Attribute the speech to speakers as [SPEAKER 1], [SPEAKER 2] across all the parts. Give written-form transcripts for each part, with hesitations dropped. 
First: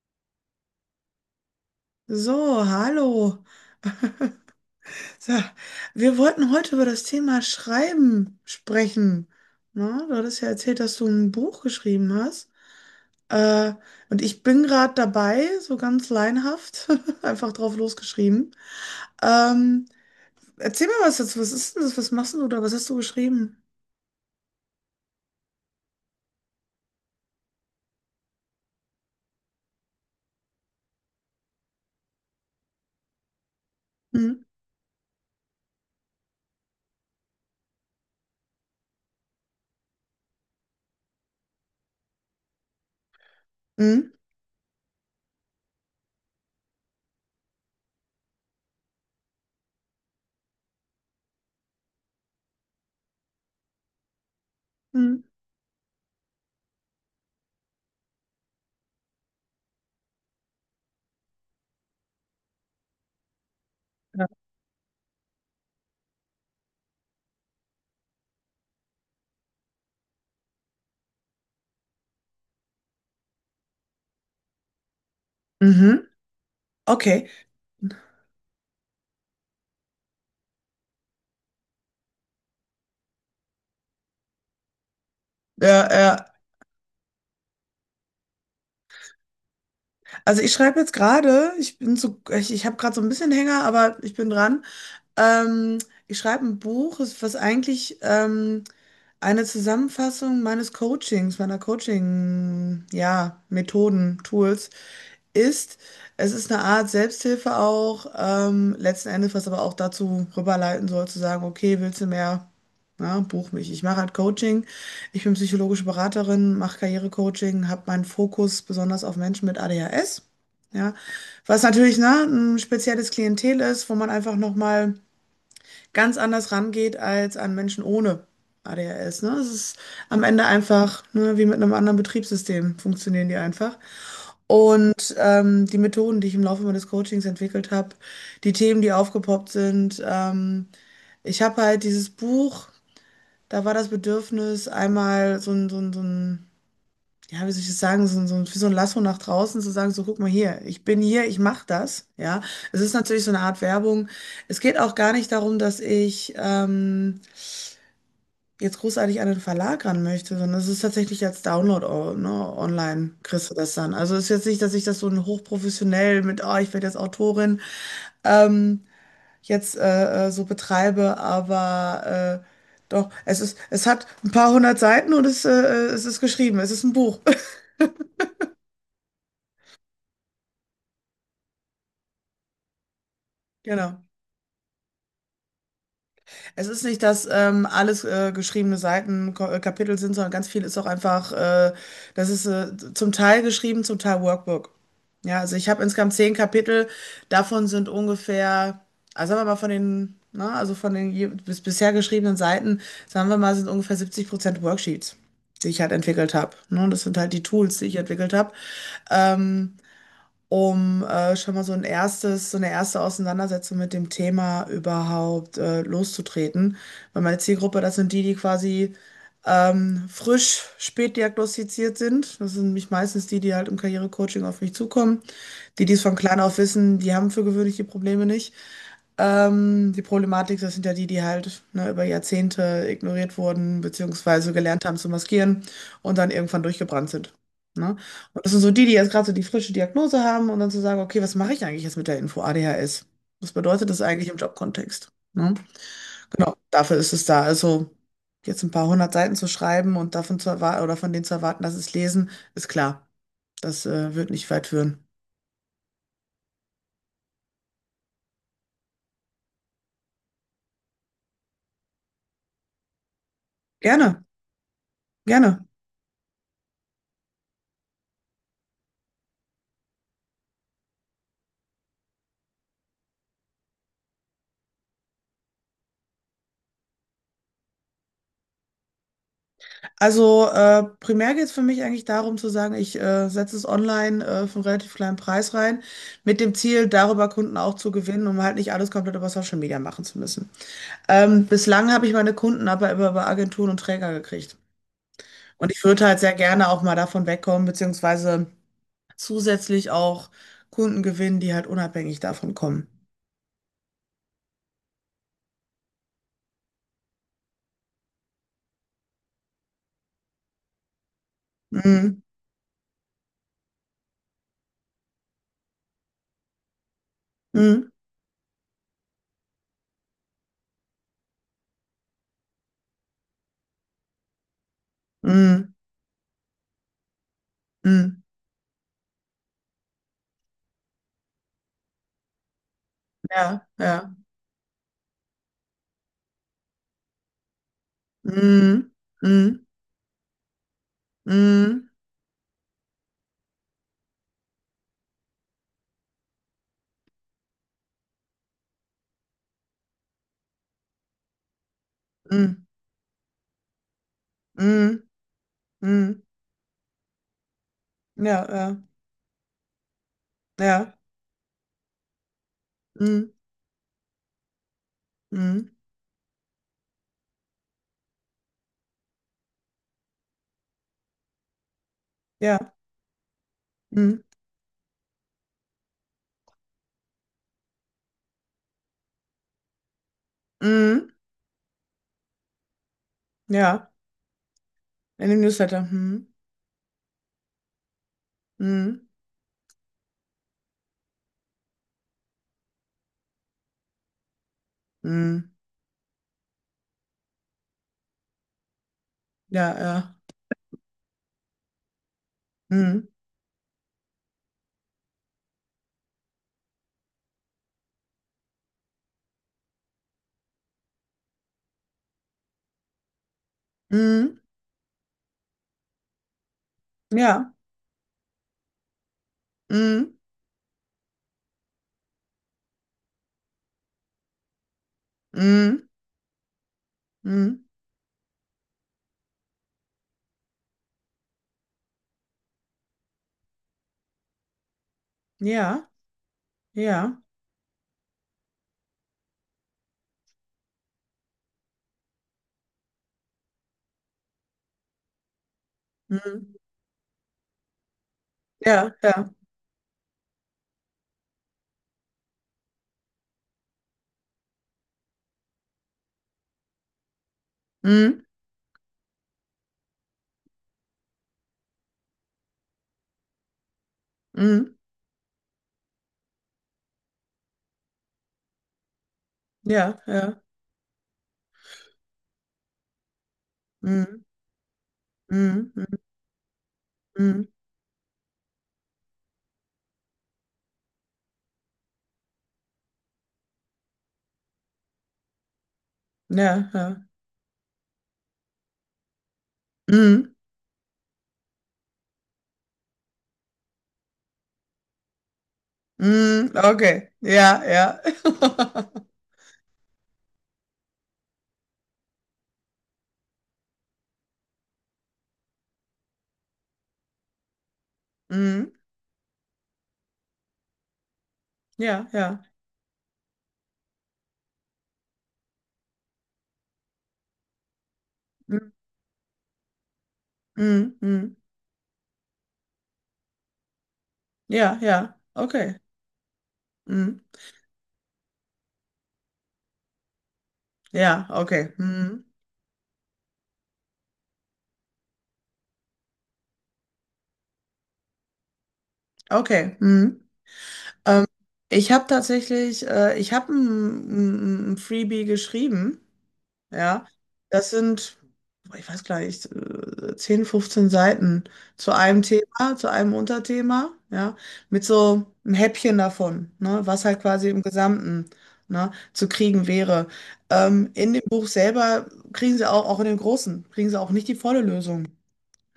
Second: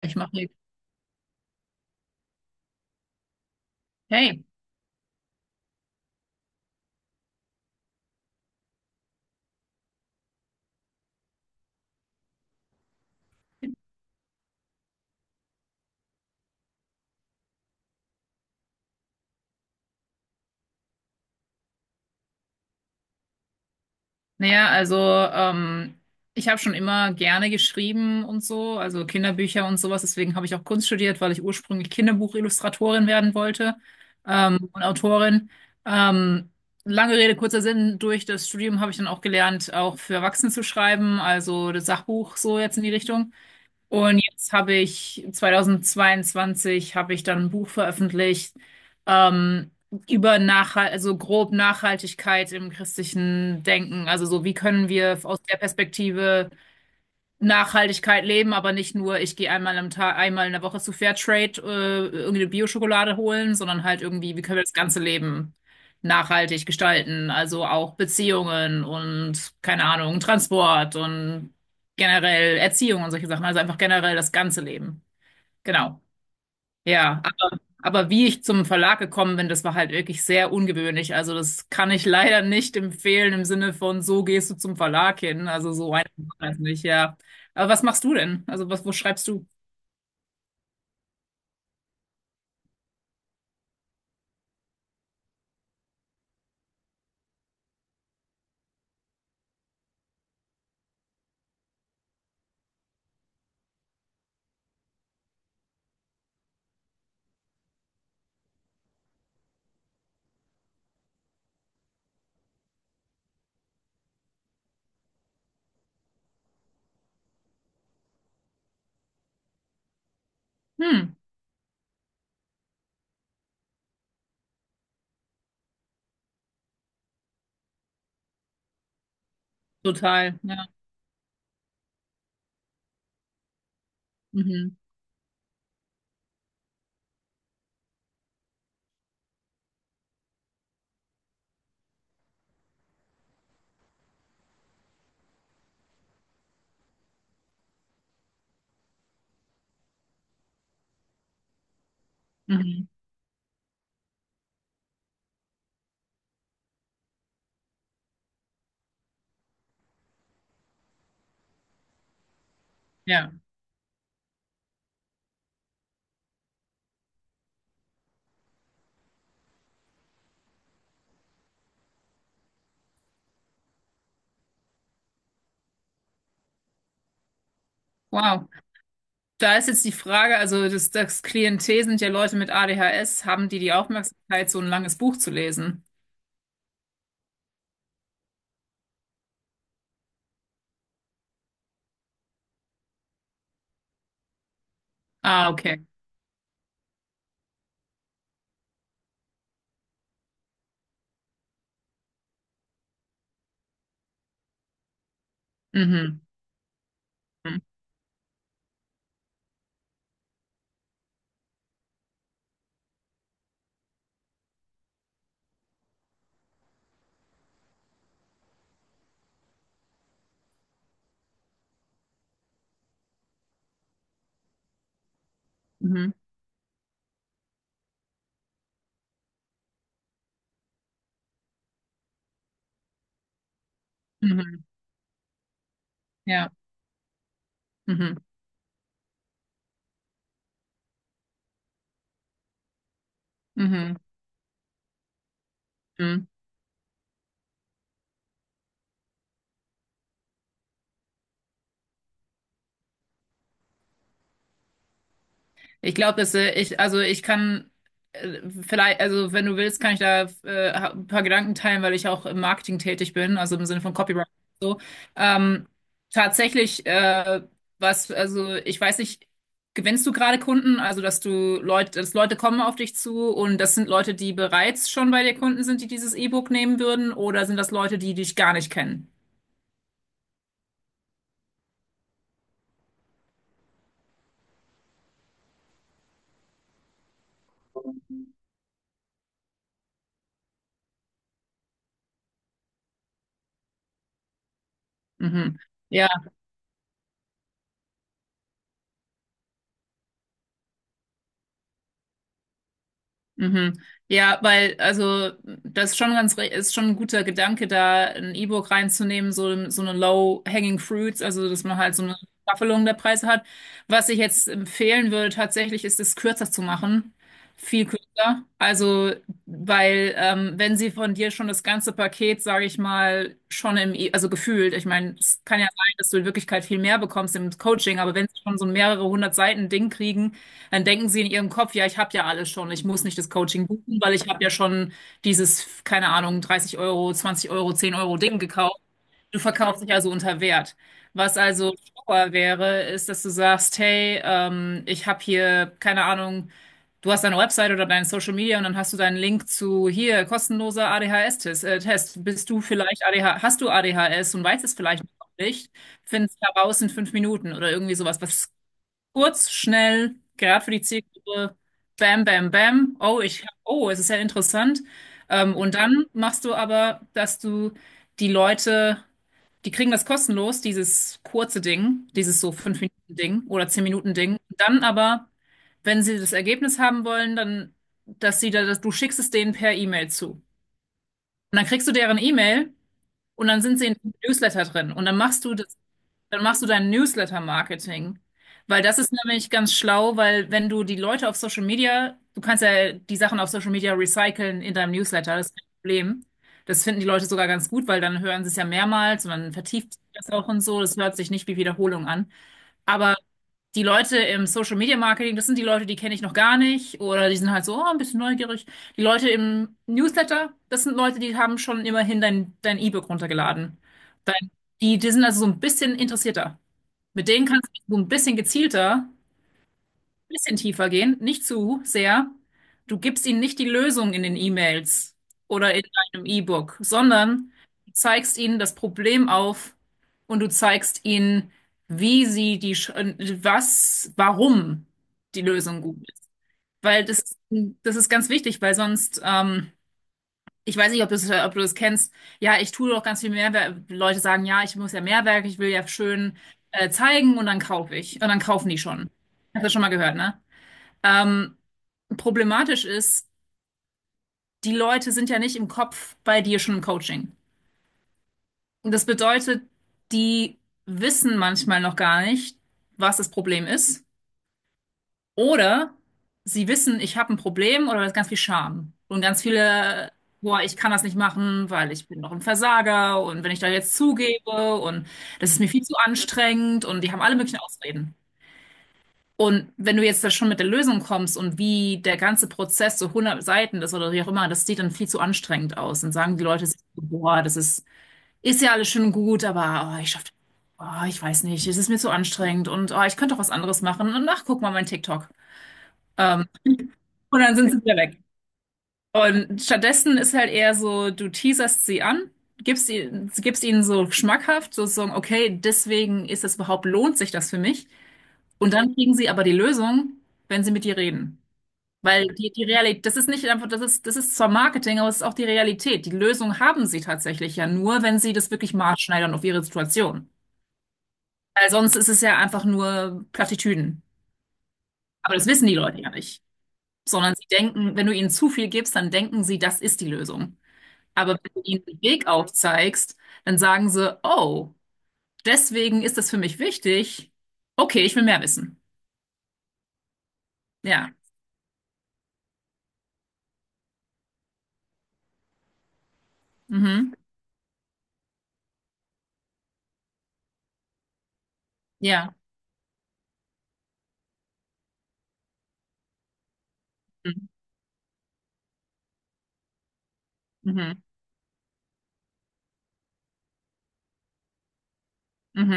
[SPEAKER 1] Ich mache nichts.
[SPEAKER 2] So, hallo.
[SPEAKER 1] Hey,
[SPEAKER 2] So, wir wollten heute über das Thema Schreiben sprechen. Na, du hattest ja erzählt, dass du ein Buch geschrieben hast. Äh, und ich bin gerade dabei, so ganz laienhaft, einfach drauf losgeschrieben. Ähm, Erzähl mir was dazu. Was ist denn das? Was machst denn du da? Was hast du geschrieben?
[SPEAKER 1] naja, also ich habe schon immer gerne geschrieben und so, also Kinderbücher und sowas. Deswegen habe ich auch Kunst studiert, weil ich ursprünglich Kinderbuchillustratorin werden wollte
[SPEAKER 2] Hm?
[SPEAKER 1] und Autorin. Ähm, lange Rede, kurzer Sinn, durch das Studium habe ich dann auch gelernt, auch für Erwachsene zu schreiben, also das Sachbuch so jetzt in die Richtung.
[SPEAKER 2] Hm?
[SPEAKER 1] Und jetzt habe ich 2022 habe ich dann ein Buch veröffentlicht ähm, über also grob Nachhaltigkeit im christlichen Denken. Also so, wie können
[SPEAKER 2] Hm?
[SPEAKER 1] wir aus der Perspektive Nachhaltigkeit leben, aber nicht nur, ich gehe einmal am Tag, einmal in der Woche zu Fairtrade, irgendeine Bio-Schokolade holen, sondern halt irgendwie, wie können wir das ganze Leben nachhaltig gestalten? Also auch Beziehungen und, keine Ahnung, Transport und generell Erziehung und solche Sachen. Also einfach generell das ganze Leben. Genau.
[SPEAKER 2] Mhm.
[SPEAKER 1] Ja,
[SPEAKER 2] Okay.
[SPEAKER 1] aber wie ich zum Verlag gekommen bin, das war halt wirklich sehr ungewöhnlich. Also das kann ich leider nicht empfehlen im Sinne von, so gehst du zum Verlag hin. Also
[SPEAKER 2] Ja,
[SPEAKER 1] so einfach
[SPEAKER 2] ja.
[SPEAKER 1] war das nicht, ja. Aber was machst du denn? Also was, wo schreibst du?
[SPEAKER 2] Also ich schreibe jetzt gerade, ich bin so, ich habe gerade so ein bisschen Hänger, aber ich bin dran. Ähm, Ich schreibe ein Buch, was eigentlich eine Zusammenfassung meines Coachings, meiner Coaching, ja, Methoden, Tools ist. Es ist eine Art Selbsthilfe auch, letzten Endes, was aber auch dazu rüberleiten soll, zu sagen, okay, willst du mehr? Na, buch mich. Ich mache halt Coaching. Ich bin psychologische Beraterin, mache Karrierecoaching, habe meinen Fokus besonders auf Menschen mit ADHS. Ja,
[SPEAKER 1] Hm,
[SPEAKER 2] was natürlich, ne, ein spezielles Klientel ist, wo man einfach nochmal ganz anders rangeht als an Menschen ohne ADHS. Ne? Es ist am
[SPEAKER 1] total,
[SPEAKER 2] Ende
[SPEAKER 1] ja.
[SPEAKER 2] einfach, ne, wie mit einem anderen Betriebssystem funktionieren die einfach.
[SPEAKER 1] Mhm.
[SPEAKER 2] Und die Methoden, die ich im Laufe meines Coachings entwickelt habe, die Themen, die aufgepoppt sind. Ich habe halt dieses Buch, da war das Bedürfnis, einmal so ein ja, wie soll ich das sagen, wie so ein Lasso nach draußen zu sagen, so guck mal hier, ich bin hier, ich mache das. Ja, es
[SPEAKER 1] Mhm.
[SPEAKER 2] ist natürlich so eine Art Werbung. Es geht auch gar nicht darum, dass ich jetzt großartig an den Verlag ran möchte, sondern es ist tatsächlich als Download, ne, online
[SPEAKER 1] Ja.
[SPEAKER 2] kriegst du das dann. Also es ist jetzt nicht, dass ich das so hochprofessionell mit, ich werde jetzt Autorin, ähm, jetzt so betreibe, aber doch, es ist, es hat ein paar hundert Seiten und es ist geschrieben, es ist ein Buch.
[SPEAKER 1] Wow. Da ist jetzt die Frage, also das Klientel sind ja Leute mit ADHS, haben die die
[SPEAKER 2] Genau.
[SPEAKER 1] Aufmerksamkeit, so ein langes Buch zu lesen?
[SPEAKER 2] Es ist nicht, dass alles geschriebene Seiten Kapitel sind, sondern ganz viel ist auch einfach, das ist zum Teil geschrieben, zum Teil Workbook. Ja,
[SPEAKER 1] Ah,
[SPEAKER 2] also ich habe
[SPEAKER 1] okay.
[SPEAKER 2] insgesamt 10 Kapitel, davon sind ungefähr, also sagen wir mal von den, na, also von den bisher geschriebenen Seiten, sagen wir mal, sind ungefähr 70% Worksheets, die ich halt
[SPEAKER 1] Mhm.
[SPEAKER 2] entwickelt habe. Ne? Und das sind halt die
[SPEAKER 1] Mhm.
[SPEAKER 2] Tools, die ich entwickelt habe. Ähm, Um schon mal so ein erstes, so eine erste Auseinandersetzung mit dem Thema überhaupt loszutreten. Weil meine Zielgruppe, das sind die, die quasi frisch spät diagnostiziert sind. Das sind nämlich meistens die, die halt im Karrierecoaching auf mich zukommen. Die, die es
[SPEAKER 1] Mhm.
[SPEAKER 2] von klein auf wissen, die haben für gewöhnlich die Probleme nicht. Die Problematik, das sind ja die, die halt ne, über Jahrzehnte ignoriert wurden, beziehungsweise
[SPEAKER 1] Mhm.
[SPEAKER 2] gelernt haben zu maskieren und dann
[SPEAKER 1] Ja.
[SPEAKER 2] irgendwann durchgebrannt sind. Ne?
[SPEAKER 1] Mhm.
[SPEAKER 2] Und das sind so die, die jetzt gerade so die frische Diagnose haben und dann zu sagen, okay, was mache ich eigentlich jetzt mit der Info ADHS? Was
[SPEAKER 1] Mhm.
[SPEAKER 2] bedeutet
[SPEAKER 1] Mhm.
[SPEAKER 2] das eigentlich im Jobkontext? Ne?
[SPEAKER 1] Mhm.
[SPEAKER 2] Genau, dafür ist es da. Also jetzt ein paar hundert Seiten zu schreiben und davon zu erwarten oder von denen zu erwarten, dass sie es lesen, ist klar. Das wird nicht weit führen.
[SPEAKER 1] Ich glaube, dass ich, also ich kann äh, vielleicht, also wenn du willst, kann ich da ein paar Gedanken teilen, weil ich auch im Marketing tätig bin, also im Sinne von
[SPEAKER 2] Gerne,
[SPEAKER 1] Copywriting und so.
[SPEAKER 2] gerne.
[SPEAKER 1] Ähm, tatsächlich, was, also ich weiß nicht, gewinnst du gerade Kunden, also dass du Leute, dass Leute kommen auf dich zu und das sind Leute, die bereits schon bei dir Kunden sind, die dieses E-Book nehmen würden, oder sind das Leute, die dich gar nicht kennen?
[SPEAKER 2] Also primär geht es für mich eigentlich darum zu sagen, ich setze es online für einen relativ kleinen Preis rein, mit dem Ziel, darüber Kunden auch zu gewinnen, um halt nicht alles komplett über Social Media machen zu müssen. Bislang habe ich meine Kunden aber immer über Agenturen und Träger gekriegt.
[SPEAKER 1] Mhm.
[SPEAKER 2] Und ich würde
[SPEAKER 1] Ja.
[SPEAKER 2] halt sehr gerne auch mal davon wegkommen, beziehungsweise zusätzlich auch Kunden gewinnen, die halt unabhängig davon kommen.
[SPEAKER 1] Mhm. Ja, weil, also, das ist schon ganz, ist schon ein guter Gedanke, da ein E-Book reinzunehmen, so, so eine Low-Hanging Fruits, also, dass man halt so eine
[SPEAKER 2] Mhm.
[SPEAKER 1] Staffelung der Preise hat. Was ich jetzt empfehlen würde, tatsächlich, ist es kürzer zu machen. Viel
[SPEAKER 2] Mhm.
[SPEAKER 1] kürzer. Also, weil, wenn sie von dir schon das ganze Paket, sage ich mal, schon also gefühlt, ich meine, es kann ja
[SPEAKER 2] Mhm.
[SPEAKER 1] sein, dass du in Wirklichkeit viel mehr bekommst im Coaching, aber
[SPEAKER 2] Mhm.
[SPEAKER 1] wenn sie schon so ein mehrere hundert Seiten Ding kriegen, dann denken sie in ihrem Kopf, ja, ich habe ja alles schon, ich muss nicht das
[SPEAKER 2] Ja,
[SPEAKER 1] Coaching buchen,
[SPEAKER 2] ja.
[SPEAKER 1] weil ich habe ja schon dieses, keine Ahnung, 30 Euro, 20 Euro, 10 € Ding gekauft.
[SPEAKER 2] Mhm.
[SPEAKER 1] Du
[SPEAKER 2] Mhm.
[SPEAKER 1] verkaufst dich also unter Wert. Was also
[SPEAKER 2] Mhm.
[SPEAKER 1] schlauer wäre, ist, dass du sagst, hey, ich habe hier, keine Ahnung, du hast deine Website oder deine Social Media und dann hast du deinen Link zu hier, kostenloser ADHS-Test. Test. Bist du
[SPEAKER 2] Mhm.
[SPEAKER 1] vielleicht hast du ADHS und weißt es
[SPEAKER 2] Mhm.
[SPEAKER 1] vielleicht noch nicht?
[SPEAKER 2] Mhm.
[SPEAKER 1] Findest heraus in 5 Minuten oder irgendwie sowas,
[SPEAKER 2] Ja,
[SPEAKER 1] was
[SPEAKER 2] ja,
[SPEAKER 1] kurz, schnell, gerade für die
[SPEAKER 2] ja.
[SPEAKER 1] Zielgruppe. Bam, bam, bam. Oh,
[SPEAKER 2] Mhm.
[SPEAKER 1] oh, es ist ja interessant.
[SPEAKER 2] Mhm.
[SPEAKER 1] Und dann machst du aber, dass du die Leute, die kriegen das kostenlos, dieses kurze Ding, dieses so
[SPEAKER 2] Ja.
[SPEAKER 1] 5 Minuten Ding oder 10 Minuten
[SPEAKER 2] Mhm.
[SPEAKER 1] Ding. Dann aber, wenn sie das Ergebnis haben wollen, dann, dass sie da, dass du schickst es denen per E-Mail zu. Und
[SPEAKER 2] Mhm.
[SPEAKER 1] dann kriegst du deren E-Mail und dann sind sie
[SPEAKER 2] Ja.
[SPEAKER 1] in dem Newsletter drin. Und dann
[SPEAKER 2] In dem
[SPEAKER 1] machst du das
[SPEAKER 2] Newsletter. Mhm.
[SPEAKER 1] dann machst du dein Newsletter-Marketing. Weil das
[SPEAKER 2] Mhm.
[SPEAKER 1] ist nämlich ganz schlau, weil wenn du die Leute auf Social Media, du kannst ja die Sachen auf Social Media recyceln in deinem Newsletter, das
[SPEAKER 2] Mhm.
[SPEAKER 1] ist kein Problem. Das finden die Leute sogar ganz gut, weil dann hören sie es ja mehrmals und dann
[SPEAKER 2] Ja,
[SPEAKER 1] vertieft sich
[SPEAKER 2] ja.
[SPEAKER 1] das auch und so. Das hört sich nicht wie Wiederholung an.
[SPEAKER 2] Mhm.
[SPEAKER 1] Aber die Leute im Social Media Marketing, das sind die Leute, die kenne ich noch gar nicht oder die sind halt so oh, ein bisschen neugierig. Die Leute im Newsletter, das sind Leute, die haben schon immerhin dein E-Book runtergeladen.
[SPEAKER 2] Mhm.
[SPEAKER 1] Dein, die sind also so ein bisschen interessierter. Mit denen
[SPEAKER 2] Ja.
[SPEAKER 1] kannst du so ein bisschen gezielter, ein
[SPEAKER 2] Mhm.
[SPEAKER 1] bisschen tiefer gehen, nicht zu sehr. Du gibst ihnen nicht die Lösung in den E-Mails oder in
[SPEAKER 2] Mhm.
[SPEAKER 1] deinem E-Book, sondern
[SPEAKER 2] Mhm.
[SPEAKER 1] du zeigst ihnen das Problem auf und du zeigst ihnen, wie sie die, Sch- was, warum die Lösung
[SPEAKER 2] Ja.
[SPEAKER 1] gut ist. Weil
[SPEAKER 2] Ja.
[SPEAKER 1] das ist ganz wichtig, weil sonst ich weiß nicht, ob du das kennst. Ja, ich tue doch ganz viel Mehrwert. Leute sagen, ja, ich muss ja Mehrwert, ich will ja schön
[SPEAKER 2] Mhm.
[SPEAKER 1] zeigen und dann kaufe ich. Und dann kaufen die
[SPEAKER 2] Ja,
[SPEAKER 1] schon.
[SPEAKER 2] ja.
[SPEAKER 1] Hast du schon mal gehört, ne? Ähm, problematisch ist, die Leute sind ja nicht im Kopf bei dir schon im Coaching.
[SPEAKER 2] Mhm.
[SPEAKER 1] Und das bedeutet, die wissen manchmal noch gar nicht, was das Problem ist.
[SPEAKER 2] Mhm.
[SPEAKER 1] Oder sie wissen, ich habe ein Problem oder da ist ganz viel Scham und ganz
[SPEAKER 2] Ja,
[SPEAKER 1] viele,
[SPEAKER 2] ja.
[SPEAKER 1] boah, ich kann das nicht machen, weil ich bin doch ein Versager und wenn ich da jetzt
[SPEAKER 2] Mhm.
[SPEAKER 1] zugebe und das ist mir
[SPEAKER 2] Mhm.
[SPEAKER 1] viel
[SPEAKER 2] Mhm.
[SPEAKER 1] zu anstrengend und die haben alle möglichen Ausreden. Und wenn du jetzt da schon mit der Lösung kommst und wie der ganze Prozess so hundert Seiten ist oder wie auch immer, das sieht dann viel zu anstrengend aus. Dann sagen die Leute,
[SPEAKER 2] Ja,
[SPEAKER 1] sich so,
[SPEAKER 2] ja.
[SPEAKER 1] boah, das ist, ist ja alles schön und gut, aber oh, ich schaffe,
[SPEAKER 2] Mhm.
[SPEAKER 1] oh, ich weiß nicht, es ist mir zu anstrengend und oh, ich könnte doch was anderes machen und ach, guck mal mein TikTok. Ähm,
[SPEAKER 2] Mhm. Okay.
[SPEAKER 1] und dann
[SPEAKER 2] Ja,
[SPEAKER 1] sind sie wieder
[SPEAKER 2] ja.
[SPEAKER 1] weg. Und stattdessen ist halt eher so, du teaserst sie an, gibst ihnen so schmackhaft, sozusagen, okay, deswegen ist es überhaupt, lohnt sich das für mich.
[SPEAKER 2] Mhm.
[SPEAKER 1] Und dann kriegen sie aber die Lösung, wenn sie mit dir reden.
[SPEAKER 2] Ja,
[SPEAKER 1] Weil
[SPEAKER 2] ja.
[SPEAKER 1] die, die Realität, das ist nicht einfach, das ist zwar Marketing, aber es ist auch die Realität. Die Lösung haben sie tatsächlich ja nur, wenn sie das
[SPEAKER 2] Mhm.
[SPEAKER 1] wirklich maßschneidern auf ihre Situation.
[SPEAKER 2] Mhm.
[SPEAKER 1] Weil sonst ist es ja einfach nur Plattitüden.
[SPEAKER 2] Ja, ja.
[SPEAKER 1] Aber das wissen
[SPEAKER 2] Okay.
[SPEAKER 1] die Leute ja nicht.
[SPEAKER 2] Mhm.
[SPEAKER 1] Sondern sie denken, wenn du ihnen zu viel gibst, dann denken sie, das ist die Lösung.
[SPEAKER 2] Ja,
[SPEAKER 1] Aber wenn du
[SPEAKER 2] okay.
[SPEAKER 1] ihnen den
[SPEAKER 2] Mhm.
[SPEAKER 1] Weg aufzeigst, dann sagen sie, oh, deswegen ist das für mich wichtig. Okay, ich will mehr wissen.
[SPEAKER 2] Okay. Mhm.
[SPEAKER 1] Ja.
[SPEAKER 2] Ähm, Ich habe tatsächlich, ich habe ein Freebie geschrieben. Ja,
[SPEAKER 1] Mhm.
[SPEAKER 2] das sind, boah, ich weiß gar nicht, 10, 15 Seiten zu einem
[SPEAKER 1] Ja.
[SPEAKER 2] Thema, zu einem Unterthema. Ja, mit so einem Häppchen davon, ne, was halt
[SPEAKER 1] Mhm.
[SPEAKER 2] quasi im Gesamten, ne, zu kriegen wäre.
[SPEAKER 1] Mhm.
[SPEAKER 2] In dem Buch selber kriegen sie auch, auch in dem Großen, kriegen sie auch nicht die volle Lösung.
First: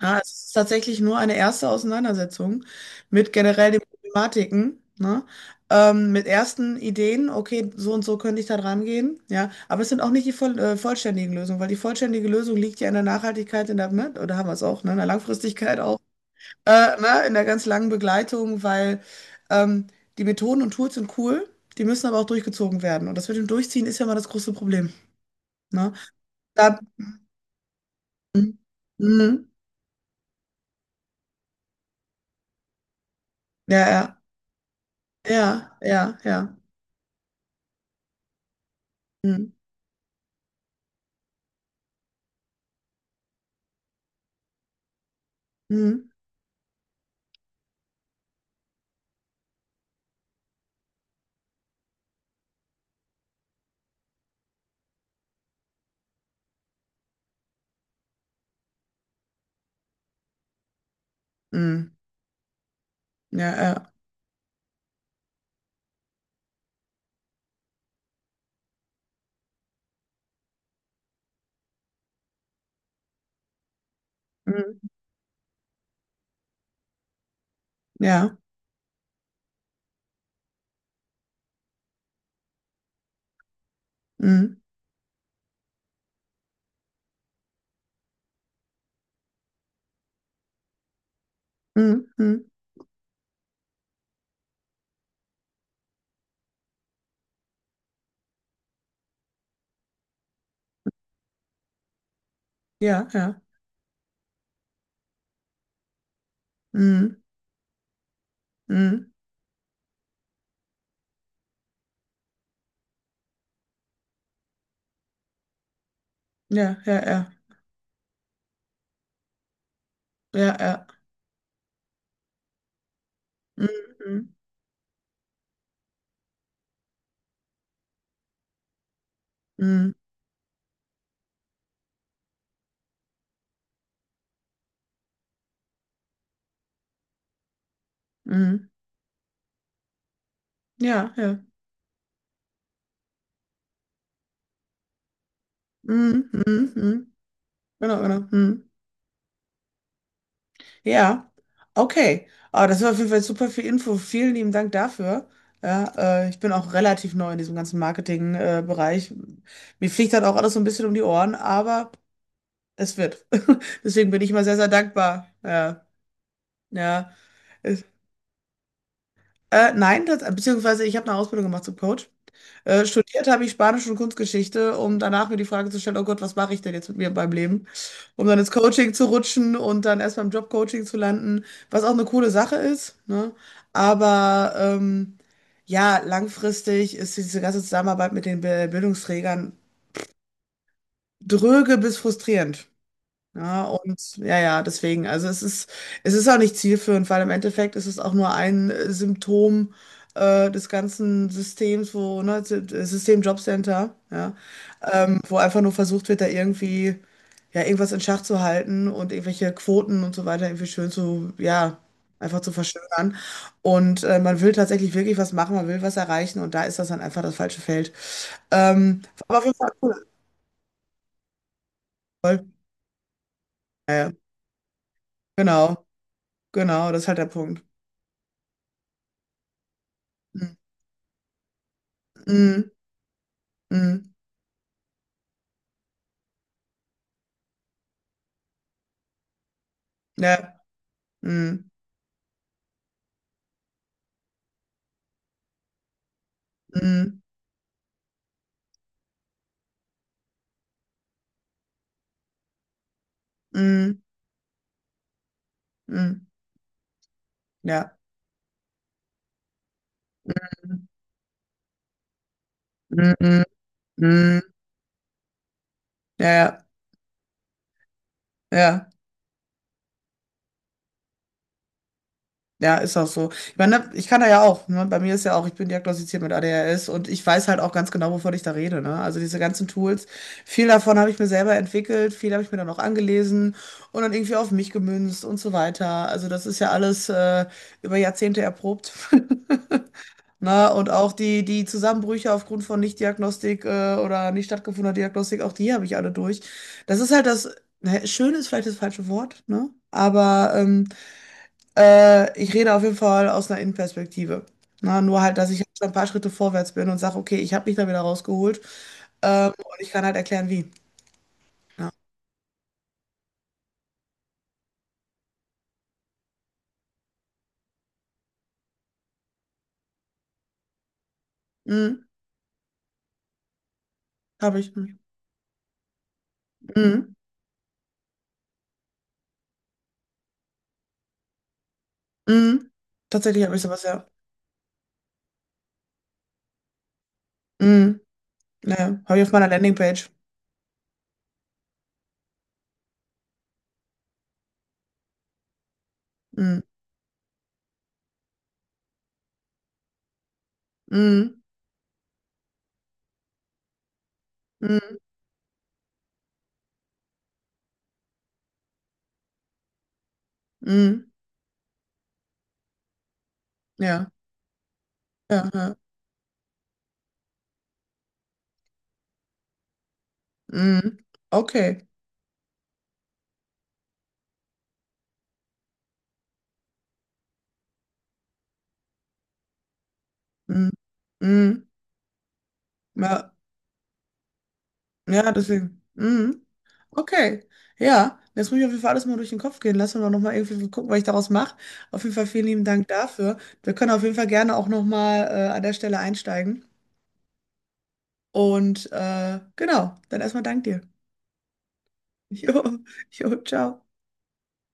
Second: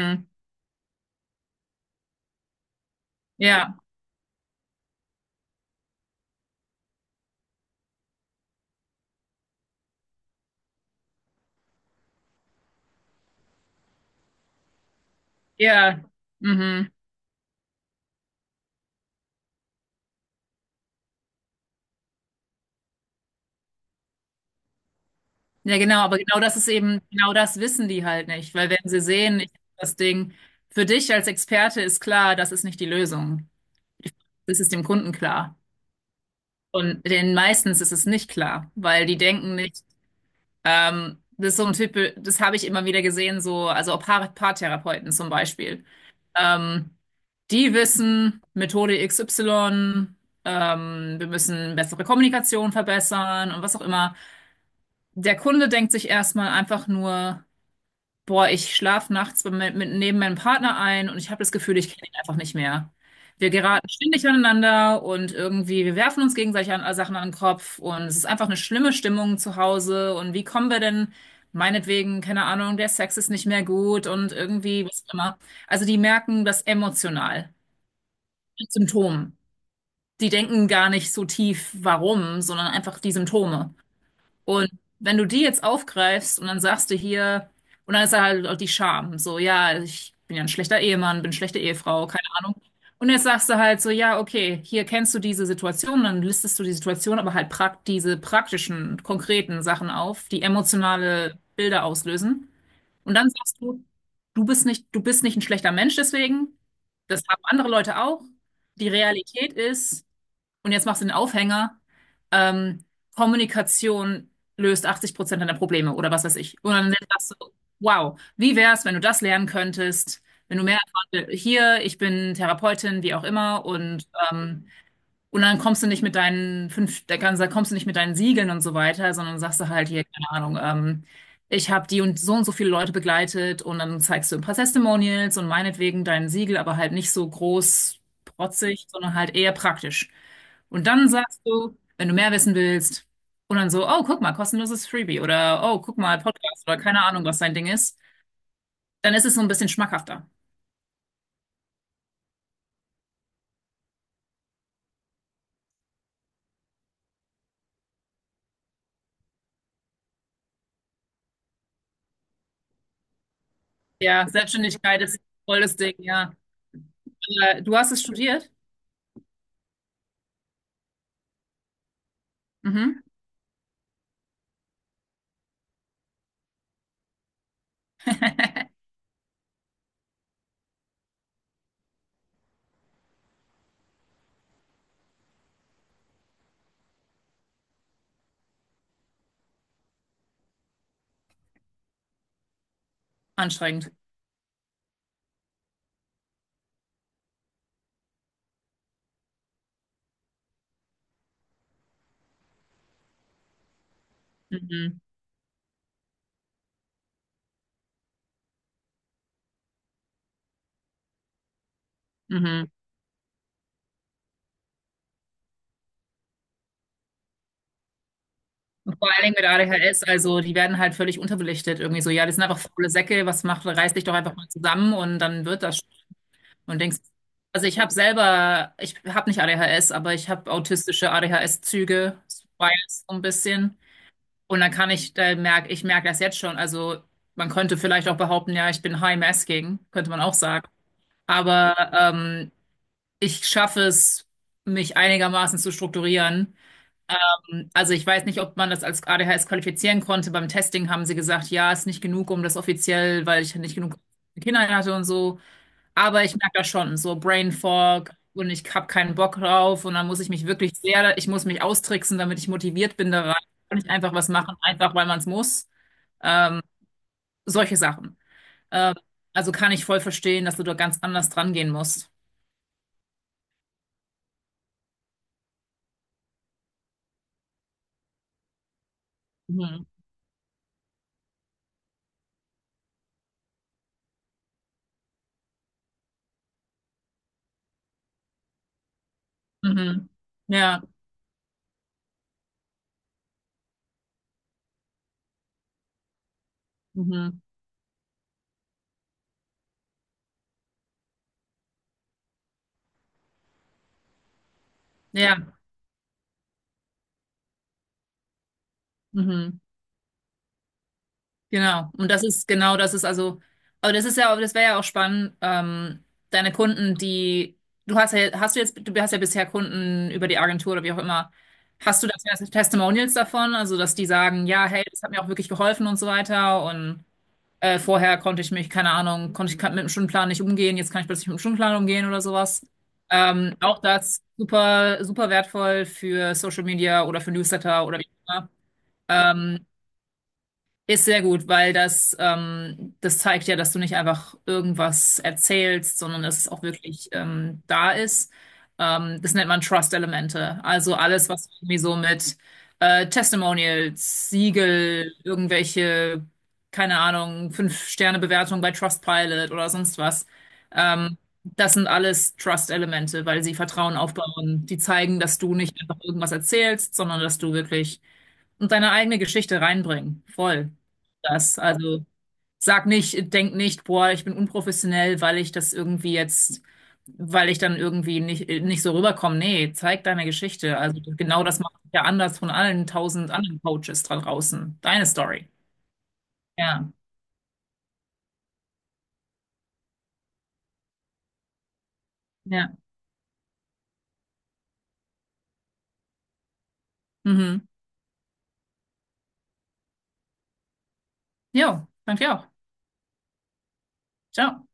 [SPEAKER 2] Ja, es ist tatsächlich nur eine erste Auseinandersetzung mit generell
[SPEAKER 1] Ja.
[SPEAKER 2] den Problematiken, ne? Mit ersten Ideen, okay, so und so könnte ich da dran gehen, ja. Aber es sind auch nicht die vollständigen Lösungen, weil die vollständige Lösung liegt ja in der Nachhaltigkeit, in der, ne? Oder haben wir es auch, ne? In der Langfristigkeit auch,
[SPEAKER 1] Ja. Mhm.
[SPEAKER 2] ne? In der ganz langen Begleitung, weil ähm, die Methoden und Tools sind cool, die müssen aber auch durchgezogen werden. Und das mit dem Durchziehen ist ja mal das große Problem,
[SPEAKER 1] Ja,
[SPEAKER 2] ne?
[SPEAKER 1] genau, aber genau das ist
[SPEAKER 2] Da,
[SPEAKER 1] eben, genau das wissen die halt nicht,
[SPEAKER 2] Mhm.
[SPEAKER 1] weil wenn sie sehen,
[SPEAKER 2] Mhm.
[SPEAKER 1] das Ding, für dich als Experte ist klar, das ist nicht die Lösung.
[SPEAKER 2] Ja, ja,
[SPEAKER 1] Das ist dem Kunden klar.
[SPEAKER 2] ja, ja, ja.
[SPEAKER 1] Und den meistens ist es nicht klar, weil die
[SPEAKER 2] Mhm.
[SPEAKER 1] denken nicht. Das ist so ein Typ, das habe ich immer wieder gesehen, so, also auch Paartherapeuten zum Beispiel.
[SPEAKER 2] Mhm.
[SPEAKER 1] Ähm, die wissen, Methode XY, wir müssen bessere Kommunikation verbessern und was auch immer. Der Kunde denkt sich erstmal einfach nur, boah, ich schlafe nachts neben meinem Partner ein und ich habe das Gefühl, ich
[SPEAKER 2] Mhm.
[SPEAKER 1] kenne ihn einfach nicht mehr. Wir
[SPEAKER 2] Ja,
[SPEAKER 1] geraten
[SPEAKER 2] ja.
[SPEAKER 1] ständig aneinander und irgendwie, wir werfen uns gegenseitig an, Sachen an den Kopf und es ist einfach eine schlimme Stimmung zu Hause. Und wie kommen wir denn, meinetwegen, keine Ahnung, der Sex ist nicht mehr gut und
[SPEAKER 2] Mhm.
[SPEAKER 1] irgendwie, was auch immer. Also die merken das emotional,
[SPEAKER 2] Ja.
[SPEAKER 1] die Symptome. Die denken gar nicht so tief, warum, sondern einfach die Symptome.
[SPEAKER 2] Mhm.
[SPEAKER 1] Und wenn du die jetzt aufgreifst und dann sagst du hier, und dann ist da halt auch die Scham, so, ja, ich bin ja ein schlechter Ehemann, bin eine schlechte
[SPEAKER 2] Mhm.
[SPEAKER 1] Ehefrau, keine
[SPEAKER 2] Mhm.
[SPEAKER 1] Ahnung. Und jetzt sagst du halt so, ja, okay, hier kennst du diese Situation, dann listest du die Situation, aber halt prak diese praktischen, konkreten Sachen auf, die emotionale Bilder auslösen.
[SPEAKER 2] Ja,
[SPEAKER 1] Und dann
[SPEAKER 2] ja.
[SPEAKER 1] sagst du, du bist nicht ein schlechter Mensch deswegen,
[SPEAKER 2] Mhm.
[SPEAKER 1] das haben andere Leute auch. Die
[SPEAKER 2] Mhm.
[SPEAKER 1] Realität ist, und jetzt machst du den Aufhänger. Ähm, Kommunikation löst 80% deiner Probleme oder was weiß ich. Und
[SPEAKER 2] Ja,
[SPEAKER 1] dann
[SPEAKER 2] ja,
[SPEAKER 1] sagst
[SPEAKER 2] ja.
[SPEAKER 1] du, wow, wie wär's, wenn du das lernen könntest,
[SPEAKER 2] Ja,
[SPEAKER 1] wenn du mehr
[SPEAKER 2] ja.
[SPEAKER 1] erfahren will- Hier, ich bin Therapeutin, wie auch immer,
[SPEAKER 2] Mhm.
[SPEAKER 1] und dann kommst du nicht mit deinen fünf, da kannst- da kommst du nicht mit deinen Siegeln und so weiter, sondern sagst du halt
[SPEAKER 2] Mhm.
[SPEAKER 1] hier, keine Ahnung, ich habe die und so viele Leute begleitet und dann zeigst du ein paar Testimonials und meinetwegen dein Siegel, aber halt nicht so groß
[SPEAKER 2] Mhm.
[SPEAKER 1] protzig, sondern halt eher praktisch. Und dann
[SPEAKER 2] Ja, ja.
[SPEAKER 1] sagst du, wenn du mehr wissen willst, und dann so, oh, guck mal, kostenloses Freebie oder oh, guck mal,
[SPEAKER 2] Mhm. Mhm.
[SPEAKER 1] Podcast oder keine
[SPEAKER 2] Mhm.
[SPEAKER 1] Ahnung, was dein Ding ist,
[SPEAKER 2] Genau, genau. Mhm.
[SPEAKER 1] dann ist es so ein bisschen schmackhafter.
[SPEAKER 2] Ja. Okay. Ah, das war auf jeden Fall super viel Info. Vielen lieben Dank dafür. Ja, ich bin auch relativ neu in diesem ganzen Marketing-Bereich. Mir fliegt halt auch alles so ein bisschen um die Ohren, aber es wird. Deswegen bin
[SPEAKER 1] Ja,
[SPEAKER 2] ich immer sehr, sehr
[SPEAKER 1] Selbstständigkeit ist
[SPEAKER 2] dankbar.
[SPEAKER 1] voll das
[SPEAKER 2] Ja,
[SPEAKER 1] Ding, ja.
[SPEAKER 2] ja.
[SPEAKER 1] Aber du hast es studiert?
[SPEAKER 2] Nein, das, beziehungsweise ich habe eine Ausbildung gemacht zum Coach. Äh,
[SPEAKER 1] Mhm.
[SPEAKER 2] studiert habe ich Spanisch und Kunstgeschichte, um danach mir die Frage zu stellen, oh Gott, was mache ich denn jetzt mit mir beim Leben? Um dann ins Coaching zu rutschen und dann erst beim Jobcoaching zu landen, was auch eine coole Sache ist, ne? Aber ja, langfristig ist diese ganze Zusammenarbeit mit den Be- Bildungsträgern dröge bis frustrierend. Ja,
[SPEAKER 1] Anstrengend.
[SPEAKER 2] und ja, ja, deswegen, also es ist auch nicht zielführend, weil im Endeffekt ist es auch nur ein Symptom des ganzen Systems, wo, ne, System Jobcenter, ja,
[SPEAKER 1] Mhm,
[SPEAKER 2] wo einfach nur versucht wird, da irgendwie, ja, irgendwas in Schach zu halten und irgendwelche Quoten und so weiter irgendwie schön zu, ja, einfach zu
[SPEAKER 1] mhm.
[SPEAKER 2] verschönern. Und man will tatsächlich wirklich was machen, man will was erreichen und da ist das dann einfach das falsche Feld.
[SPEAKER 1] Und
[SPEAKER 2] Ähm,
[SPEAKER 1] vor allen Dingen
[SPEAKER 2] aber auf
[SPEAKER 1] mit
[SPEAKER 2] jeden Fall
[SPEAKER 1] ADHS,
[SPEAKER 2] cool.
[SPEAKER 1] also die werden halt völlig unterbelichtet irgendwie so. Ja, die sind
[SPEAKER 2] Voll.
[SPEAKER 1] einfach faule Säcke, was macht,
[SPEAKER 2] Ja,
[SPEAKER 1] reiß dich
[SPEAKER 2] ja.
[SPEAKER 1] doch einfach mal zusammen und dann wird das
[SPEAKER 2] Genau,
[SPEAKER 1] schon. Und
[SPEAKER 2] genau,
[SPEAKER 1] denkst,
[SPEAKER 2] das ist halt der Punkt.
[SPEAKER 1] ich habe nicht ADHS, aber ich habe autistische ADHS-Züge,
[SPEAKER 2] Mhm,
[SPEAKER 1] Bias so ein bisschen.
[SPEAKER 2] mhm,
[SPEAKER 1] Und dann kann ich, ich merke das jetzt schon. Also man könnte vielleicht auch behaupten, ja, ich bin high-masking, könnte man auch
[SPEAKER 2] ja,
[SPEAKER 1] sagen.
[SPEAKER 2] mhm,
[SPEAKER 1] Aber ich schaffe es, mich einigermaßen zu strukturieren.
[SPEAKER 2] mhm,
[SPEAKER 1] Also ich weiß nicht, ob man das als ADHS qualifizieren konnte. Beim Testing haben sie gesagt, ja, ist nicht genug, um das offiziell, weil ich nicht genug
[SPEAKER 2] mhm,
[SPEAKER 1] Kinder hatte und so. Aber
[SPEAKER 2] mhm,
[SPEAKER 1] ich merke das schon, so Brain
[SPEAKER 2] ja,
[SPEAKER 1] Fog und ich habe keinen Bock drauf und dann muss ich mich wirklich sehr, ich muss mich austricksen, damit ich motiviert bin
[SPEAKER 2] mhm,
[SPEAKER 1] da rein.
[SPEAKER 2] mhm,
[SPEAKER 1] Kann ich einfach was
[SPEAKER 2] mhm,
[SPEAKER 1] machen, einfach weil man es muss.
[SPEAKER 2] ja, ja,
[SPEAKER 1] Ähm, solche Sachen.
[SPEAKER 2] ja,
[SPEAKER 1] Ähm, also kann ich voll verstehen, dass du da ganz anders dran gehen musst.
[SPEAKER 2] ja, ist auch so. Ich meine, ne, ich kann da ja auch, ne? Bei mir ist ja auch, ich bin diagnostiziert mit ADHS und ich weiß halt auch ganz genau, wovon ich da rede, ne? Also diese ganzen
[SPEAKER 1] Mhm.
[SPEAKER 2] Tools, viel davon habe ich mir selber entwickelt, viel habe ich mir dann auch angelesen und dann irgendwie auf mich gemünzt und so weiter. Also das ist ja alles über Jahrzehnte erprobt.
[SPEAKER 1] Mhm.
[SPEAKER 2] Na,
[SPEAKER 1] Ja.
[SPEAKER 2] und auch die Zusammenbrüche aufgrund von Nichtdiagnostik oder nicht stattgefundener Diagnostik, auch die habe ich alle durch. Das ist halt
[SPEAKER 1] Mhm.
[SPEAKER 2] das, ne, schön ist vielleicht das falsche Wort, ne? Aber ich rede auf jeden Fall aus einer Innenperspektive. Na, nur halt,
[SPEAKER 1] Ja.
[SPEAKER 2] dass ich schon ein paar Schritte vorwärts bin und sage, okay, ich habe mich da wieder rausgeholt
[SPEAKER 1] Mhm.
[SPEAKER 2] und ich kann halt erklären, wie. Ja.
[SPEAKER 1] Genau. Und das ist genau, das ist also, aber das ist ja, aber das wäre ja auch spannend, deine Kunden, die, du hast ja, hast du jetzt, du hast ja bisher Kunden über die Agentur oder wie auch immer. Hast
[SPEAKER 2] Mhm,
[SPEAKER 1] du das Testimonials davon? Also, dass die sagen,
[SPEAKER 2] habe
[SPEAKER 1] ja,
[SPEAKER 2] ich.
[SPEAKER 1] hey,
[SPEAKER 2] Mhm.
[SPEAKER 1] das hat mir auch wirklich geholfen und so weiter. Und
[SPEAKER 2] Mhm.
[SPEAKER 1] vorher konnte ich mich, keine Ahnung, konnte ich mit dem Stundenplan nicht umgehen, jetzt kann ich plötzlich mit dem Stundenplan umgehen oder sowas.
[SPEAKER 2] Mhm. Tatsächlich habe ich
[SPEAKER 1] Auch
[SPEAKER 2] sowas, ja.
[SPEAKER 1] das super, super wertvoll für Social Media oder für Newsletter oder
[SPEAKER 2] Mhm.
[SPEAKER 1] wie auch immer.
[SPEAKER 2] Ja, ja. Habe ich auf meiner
[SPEAKER 1] Ähm,
[SPEAKER 2] Landingpage.
[SPEAKER 1] ist sehr gut, weil das, das zeigt ja, dass du nicht einfach irgendwas erzählst, sondern dass es
[SPEAKER 2] Mhm.
[SPEAKER 1] auch wirklich da ist. Das nennt man Trust-Elemente. Also alles,
[SPEAKER 2] Mhm.
[SPEAKER 1] was irgendwie so mit Testimonials,
[SPEAKER 2] Mhm.
[SPEAKER 1] Siegel, irgendwelche, keine Ahnung, Fünf-Sterne-Bewertungen bei Trustpilot oder sonst was.
[SPEAKER 2] Mhm.
[SPEAKER 1] Ähm, das sind alles Trust-Elemente, weil sie Vertrauen
[SPEAKER 2] Ja.
[SPEAKER 1] aufbauen. Die zeigen, dass
[SPEAKER 2] Ja,
[SPEAKER 1] du
[SPEAKER 2] ja.
[SPEAKER 1] nicht einfach irgendwas erzählst, sondern dass du wirklich und deine eigene Geschichte reinbringen. Voll.
[SPEAKER 2] Mhm.
[SPEAKER 1] Das.
[SPEAKER 2] Okay.
[SPEAKER 1] Also sag nicht, denk nicht, boah, ich bin unprofessionell, weil ich das irgendwie jetzt, weil ich dann irgendwie nicht so rüberkomme. Nee, zeig deine
[SPEAKER 2] Mhm.
[SPEAKER 1] Geschichte. Also genau das
[SPEAKER 2] Mhm.
[SPEAKER 1] macht dich ja anders von allen tausend
[SPEAKER 2] Ja,
[SPEAKER 1] anderen Coaches da draußen. Deine
[SPEAKER 2] ja,
[SPEAKER 1] Story.
[SPEAKER 2] deswegen. Mhm.
[SPEAKER 1] Ja.
[SPEAKER 2] Okay. Ja, jetzt muss ich auf jeden Fall alles mal durch den Kopf gehen lassen und auch nochmal irgendwie so gucken, was ich daraus mache. Auf jeden Fall vielen lieben
[SPEAKER 1] Ja.
[SPEAKER 2] Dank dafür. Wir können auf jeden Fall gerne auch nochmal an der Stelle einsteigen.
[SPEAKER 1] Mhm.
[SPEAKER 2] Und genau, dann erstmal Dank dir.
[SPEAKER 1] Jo, danke auch.
[SPEAKER 2] Jo, jo, ciao.
[SPEAKER 1] Ciao.